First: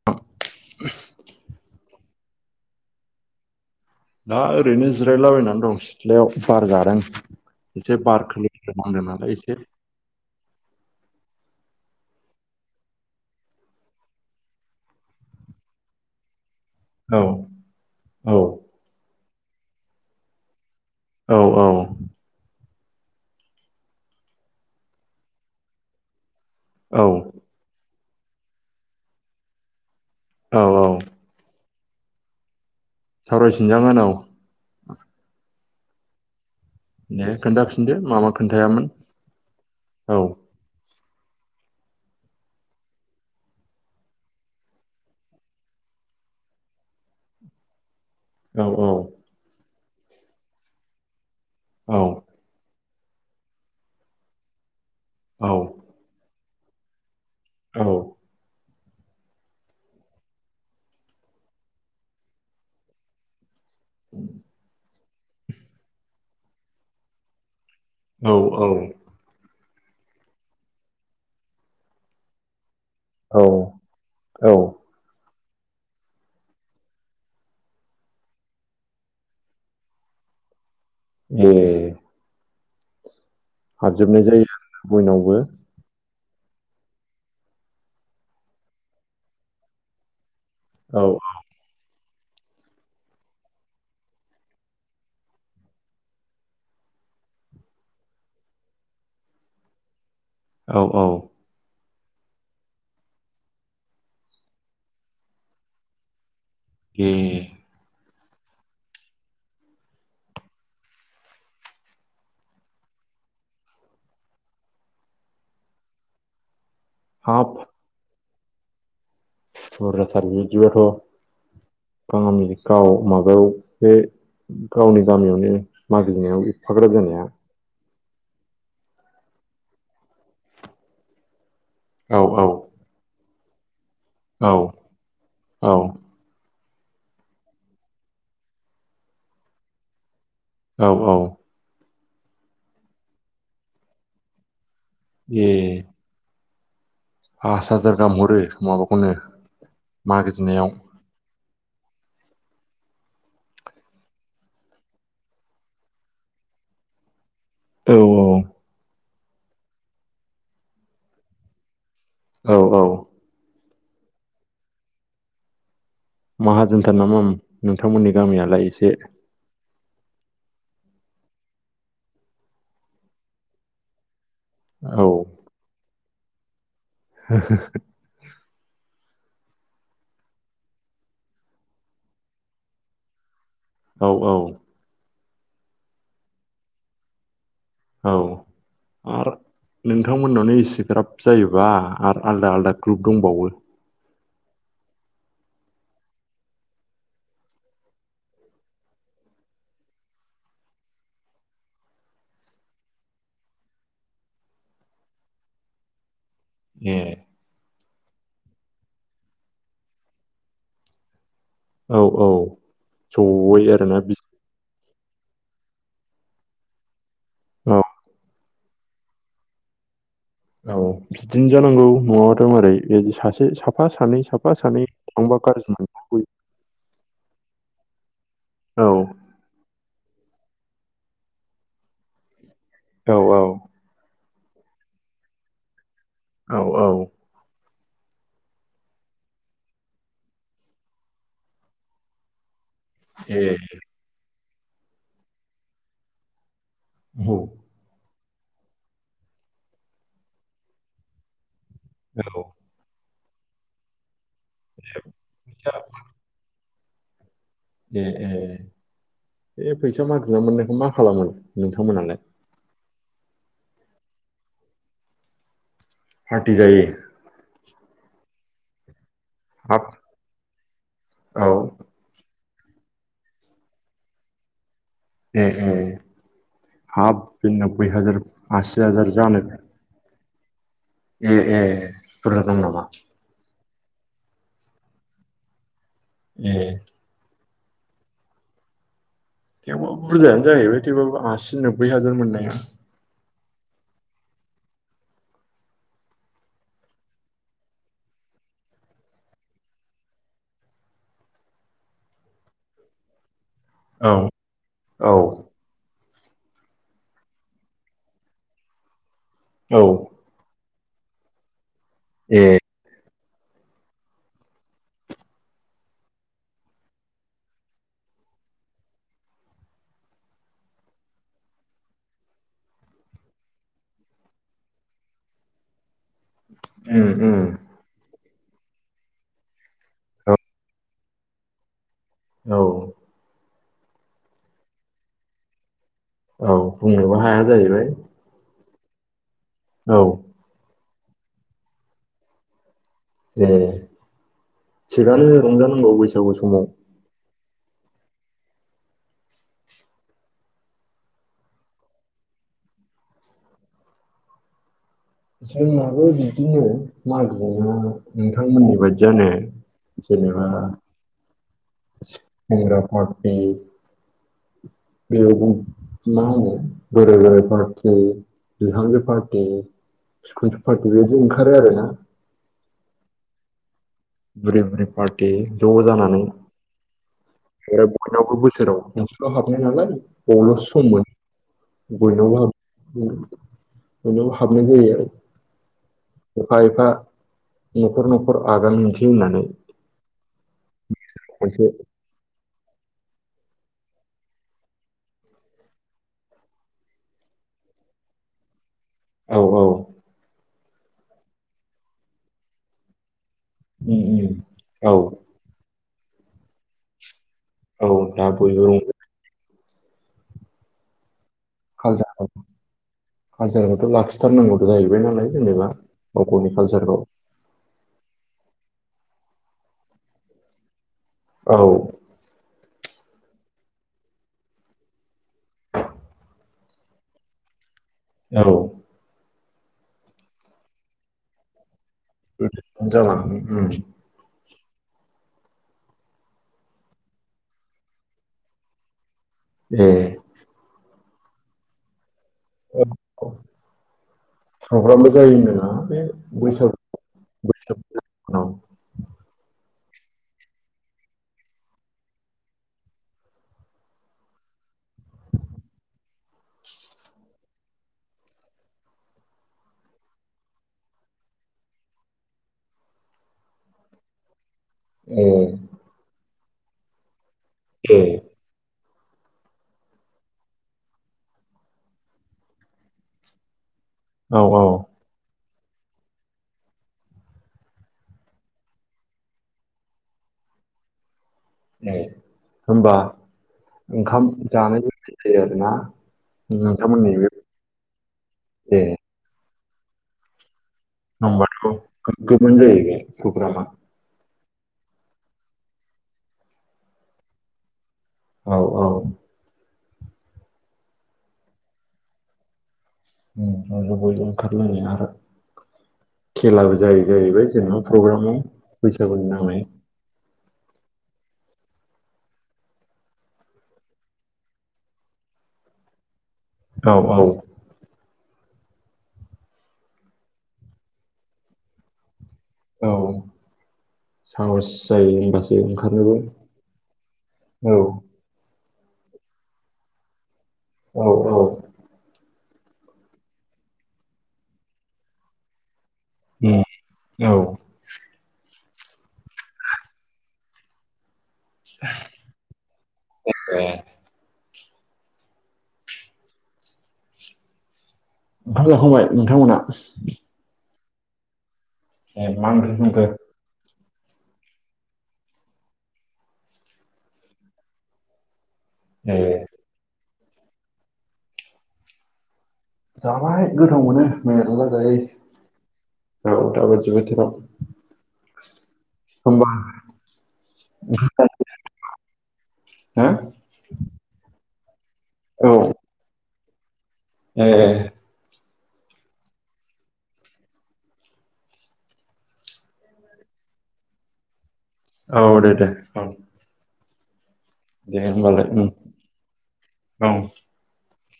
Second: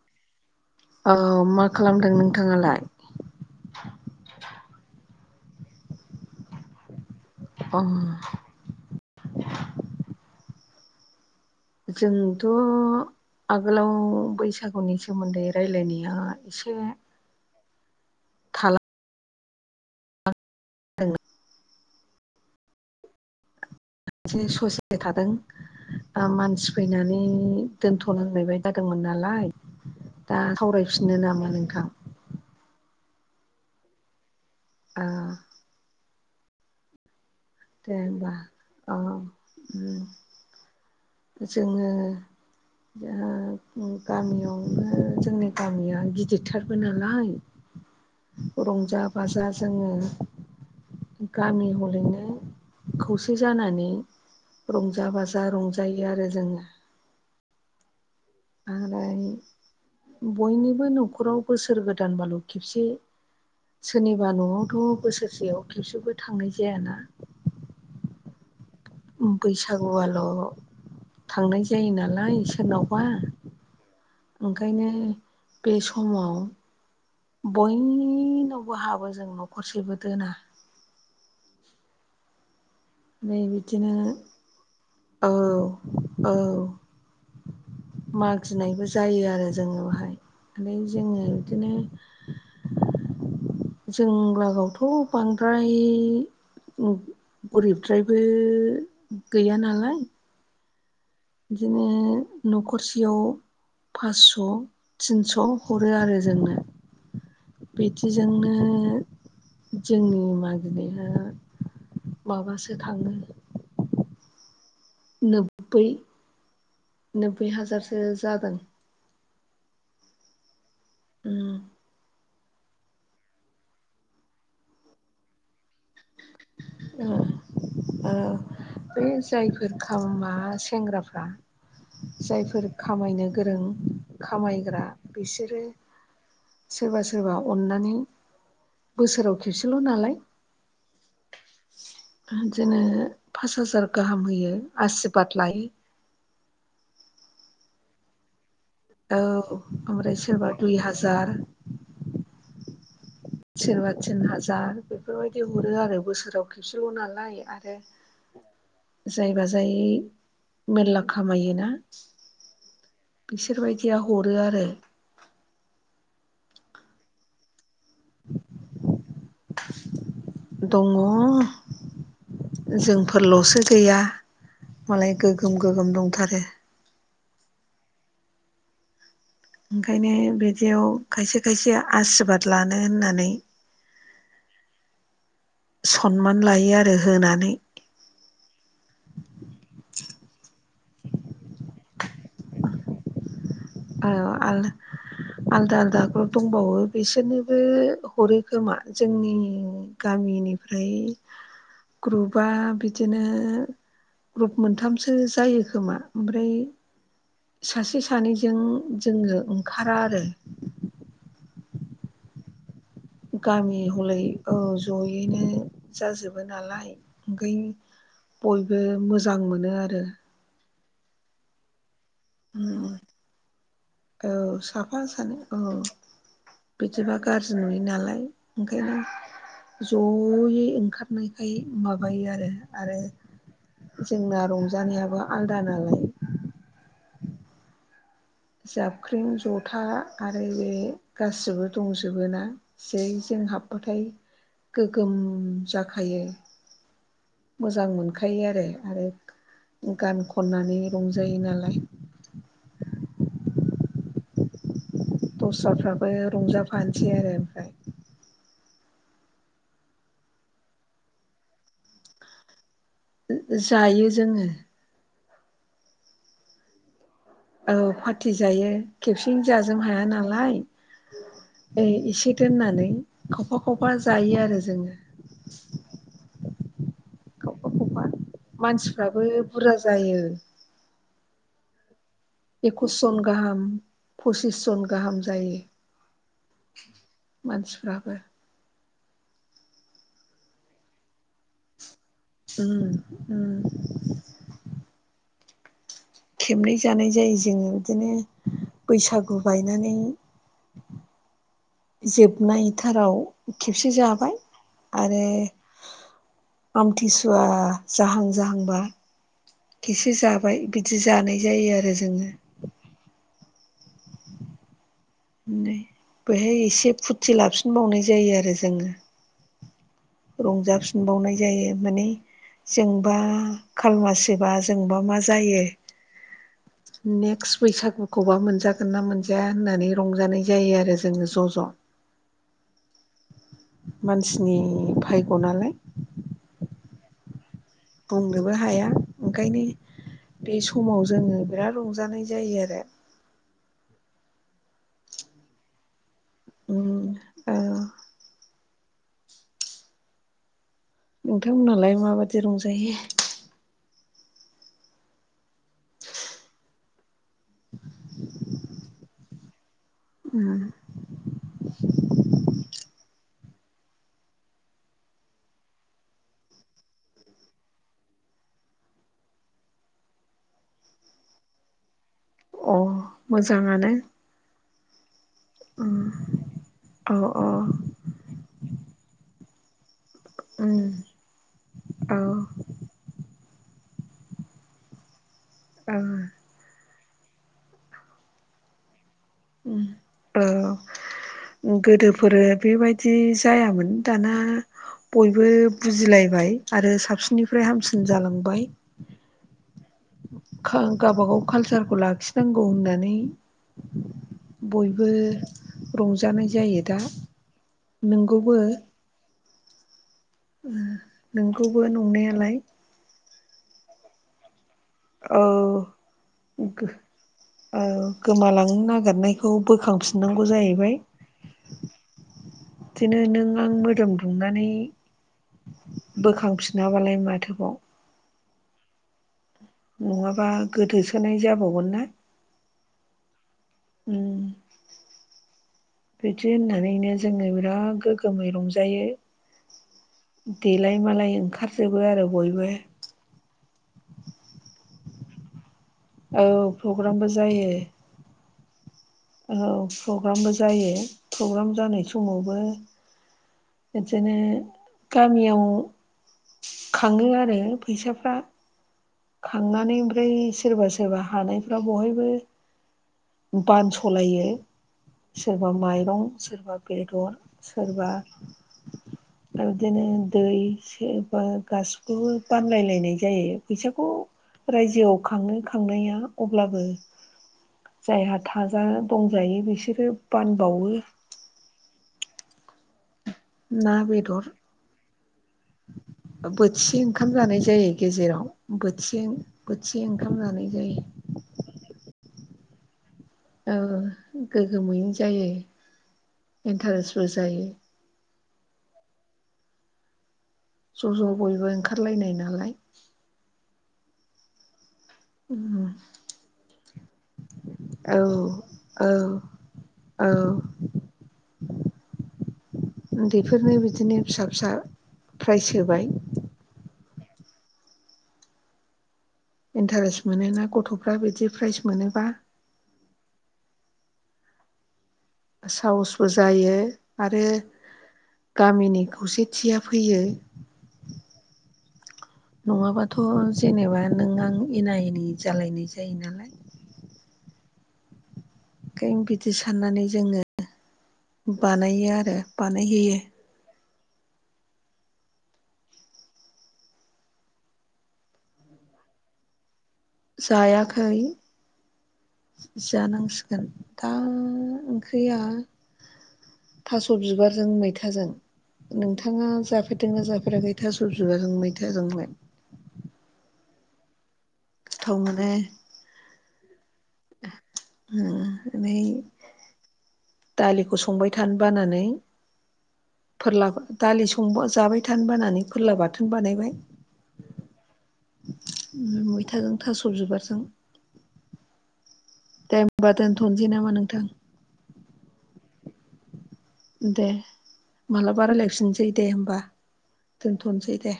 [inaudible] औ मा खालामदों नोंथाङालाय दा ओरैनो जिरायलाबायनानै दं सिथ्लायाव बारादों अ एसे बार खै ज ज नालाय एसे जोंथ' आगोलाव बैसागुनि सोमोन्दै रायज्लायनाया एसे औ औ थाला [unintelligible] औ औ एसे ससे थादों मानसि औ फैनानै दोनथ'नांलनायबाय जादोंमोन नालाय दा औ औ सावरायफिनो नामा नोंथां सावराय सिनजागानाव ओ औ दे दे खोन्थाफिनदो मामा होमबा खोन्थायामोन औ औ जोङो गामियावनो जोंनि गामिया गिदिरथारबो नालाय [inaudible] औ रंजा बाजा जोङो गामि औ हलैनो खौसे जानानै रंजा बाजा औ रंजायो आरो जोङो औ आरो बयनिबो न'खराव बोसोर गोदानबाल' खेबसे सोरनिबा न'आवथ' बोसोरसेयाव खेबसेबो थांनाय जायाना। औ औ ओम बैसागुआल' थांनाय जायो नालाय सोरनाव [unintelligible] औ ओंखायनो बे समाव बयनावबो हाबो जों न'खरसेबो दोना। ए नै बि हाबजोबनाय जायो बयनावबो औ औ मागिनायबो जायो आरो जोंङो बेहाय। फ्राय जोंङो [inaudible] जों लागावथ बांद्राय उ गरिबद्रायबो गैया नालाय औ औ बिदिनो नखरसेयाव फासस थिनस हरो आरो जोंनो। ए बिदिजोंनो जोंनि मागिनाया माबासो थाङो हाब नोब्बै हाजारसो जादों। बुरजाथार बिदिबाथ उ बामि गाव माबायाव बे गावनि गामियावनो मागिनायाव एफाग्राब जानाया ओ बे जायफोर खा सेंग्राफ्रा औ औ जायफोर खामायनो गोरों औ खामायग्रा बिसोरो औ सोरबा सोरबा अननानै बोसोराव खेबसेल नालाय औ औ बिदिनो पास हाजार गाहाम होयो आसशिरबाद ए लायो। पास हाजार गाहाम हरो माबाखौनो औ ओमफ्राय सोरबा मागिनायाव दुइ हाजार सोरबा तिन हाजार बेफोरबायदि हरो आरो बोसोराव खेबसेल नालाय। आरो औ जायबा जायै मेरला खामायोना औ औ बिसोरबायदिया हरो आरो माहाजोनथार नामा नोंथांमोननि गामियालाय एसे? दङ जोंफोरलसो गैया औ मालाय गो दो गोगोम दंथारो हो-हो ओंखायनो बिदियाव खायसे खायसे आसिरबाद लानो होननानै औ औ सनमान लायो आरो होनानै औ आरो नोंथांमोननावनो एसे ग्राब जायोबा आरो आलदा आलादा ग्रुप दंबावो औ आ आलदा आलदा ग्रुप दंबावो बिसोरनोबो हरो खोमा जोंनि गामिनिफ्राय ग्रुपआ बिदिनो ग्रुप मोनथामसो जायो खोमा ओमफ्राय ए। सासे सानैजों जोङो ओंखारा आरो। औ औ जयै गामि आरोना हलै औ जयैनो जाजोबो नालाय ओंखाय औ बयबो मोजां मोनो आरो। औ बिदिनो जानांगौ [unintelligible] दं ओरै बे सासे साफा सानै औ साफा सानै सानै थांबा औ गाज्रि [unintelligible] बिदिबा गाज्रि नुयो नालाय बयबो औ ओंखायनो जयै ओंखारनायखाय माबायो आरो आरो औ औ जोंना रंजानायाबो आलदा नालाय औ औ। जाबख्रिं जथा आरो बे गासिबो दंजोबो ना। जै जों ए हाबबाथाय गोगोम जाखायो। औ। मोजां मोनखायो आरो आरो गान खननानै रंजायो नालाय। औ। फैसा दस्राफ्राबो रंजाफानोसै आरो ओमफ्राय। ए ए बे फैसा मागिना मोननायखौ मा खालामो नोंथांमोनालाय? जायो जोङो। पार्टि जायो। औ पार्टि जायो खेबसेनो हाब जाजोब हाया नालाय औ एसे दोननानै खावफा खावफा जायो आरो जोङो। ए ए हाब बे खावफा नोबैइ खावफा हाजार आसि हाजार मानसिफ्राबो जानो बुरजा जायो। ए ए। बुरजा दं नामा एकस जन गाहाम पसिस जन गाहाम जायो। ए। मानसिफ्राबो। थेवबाबो बुरजायानो जाहैबाय थेवबाबो आसि नोब्बै हाजार मोननाय। उम उम। खेबनै जानाय जायो जोङो बिदिनो बैसागु बायनानै जोबनायथाराव खेबसे औ जाबाय औ आरो आमथिसुवा जाहां जाहांबा औ खेसे जाबाय बिदि जानाय जायो आरो जों। ए बेहाय एसे फुथि लाफिनबावनाय जायो आरो जोङो। रंजाफिनबावनाय जायो माने जोंबा खाल मासिबा जोंबा मा जायो। उम उम नेक्स बैसागुखौबा मोनजागोन ना मोनजाया होननानै रंजानाय जायो आरो। जों ज ज। औ। मानसिनि भायग' नालाय। औ बुंनोबो हाया जाहैबाय। बुंनोबो हाया ओंखायनो। औ। बे समाव जोङो बिराद रंजानाय जायो आरो। ए थिगानो रंजानांगौ बैसागु समाव। [unintelligible] नोंथांमोनहालाय माबायदि रंजायो। जोंहाबो बिदिनो मागोया नोंथांमोननि बायदियानो। उम जेनेबा [unintelligible] बेयाव मा होनो बोराय बोराय पार्टि बिहामजो पार्टि खुनजु पार्टि बो बिदि ओंखारो आरो ना? अ मोजाङानो बोराय बुरि पार्टि ज' उम जानानै औ औ बयनावबो बोसोराव मोनसेल' हाबनाय नालाय बबेबा उम सममोन औ बयनावबो हाब उम बयनावबो हाबनाय जायो आरो आ एफा एफा न'खर न'खर आगान मोनसै होननानै उम खनसे ओ गोदोफोरो बेबायद दि जायामोन दाना बयबो बुजिलायबाय आरो साबसिननिफ्राय हामसिन जालांबाय औ औ खा गावबा गाव खालसारखौ लाखिनांगौ होननानै उम उम औ बयबो रंजानाय जायो दा औ दा नोंगौबो बयबो रंजा ओ नोंगौबो नंनायालाय खालसारखौथ' लाखिथारनांगौथ' जाहैबाय नालाय औ जेनेबा गाव गावनि कालसारखौ औ गोमालांनो नागिरनायखौ बोखांफिननांगौ जाहैबाय औ दिनो नों आं मोदोम दुंनानै बोखांफिनाबालाय माथोबाव औ नङाबा गोदोसोनाय जाबावगोन ना बिदिनो जालाङो उम उम बिदि होननानैनो जोङो बिराद गोगोमै रंजायो उम देलाय मालाय ओंखारजोबो आरो बयबो औ अ फ्रग्रामबो जायो होनदों ना बे औ फग्रामबो जायो औ औ प्रग्रामबो जायो प्रग्राम जानाय समावबो बिदिनो गामियाव खाङो आरो फैसाफ्रा खांनानै ओमफ्राय सोरबा सोरबा हानायफ्रा बहायबो बानसलायो उम बा माइरं सोरबा बेदर ए सोरबा [inaudible] आरदिनो दै सेबा गासिखौबो बानलायलायनाय जायो फैसा खौ औ औ रायजोआव खाङो खांनाया अब्लाबो जायहा थाजा दंजायो बिसोरो बानबावो ए होमबा ना ओंखाम जानायबो जायो आरोना? ओ बोथिसे नोंथांमोननि बे ओंखाम जानाय जायो गेजेराव ए बोथिसे बोथिसे ओंखाम जानाय जायो होमबाथ गोग्गोमानो जायो बे फ्रग्रामआ ओ गोग्गोमैयैनो जायो इन्टारेस्टबो जायो औ औ ज' ज' बयबो ओंखारलायनाय नालाय उम ज ज' बयबो ओंखारलायनाय आरो खेलाबो जायो जाहैबाय जेनेबा औ प्रग्रामाव बैसागुनि नामै औ उन्दैफोरनो बिदिनो फिसा - फिसा फ्राइज होबाय। औ- औ। इन्टारेस्ट मोनोना गथ'फ्रा बिदि प्राइज मोनोबा। औ साहस जायो होनबासो। ओंखारनोबो साहसबो जायो आरो औ गामिनि खौसेथिया फैयो। औ -औ। नङाबाथ' जेनेबा नों आं एना एनि जालायनाय जायो नालाय उम औ। ओंखायनो बिदि साननानै जोङो बानायो आरो बानायहैयो। [unintelligible] ओंखाम जाखांबाय नोंथांमोना। जायाखै ए मा ओंख्रि संखो जानांसिगोन। दा ओंख्रिया थास' बिबारजों मैथाजों। ए नोंथाङा जाफेरदोंना जाफेराखै थास' बिबारजों मैथाजोंलाय। जाबाय गोथाव मोनो मेर्ला जायो गोथाव मोनो दा दाबायदि बोथोराव। बेओमफ्राय होमबा [unintelligible] दालिखौ संबाय थानो बानानै हो फोरला दालि संबा जाबाय थानो औ बानानै फोरला बाथोन बानायबाय। ए। मैथाजों थास' बिबारजों दे होनोमबा दोनथ'नोसै नामा नोंथां। औ दे दे औ। दे दे होमबालाय मालाबा उम रायलायफिनसै दे होमबा औ दोनथ'नोसै दे।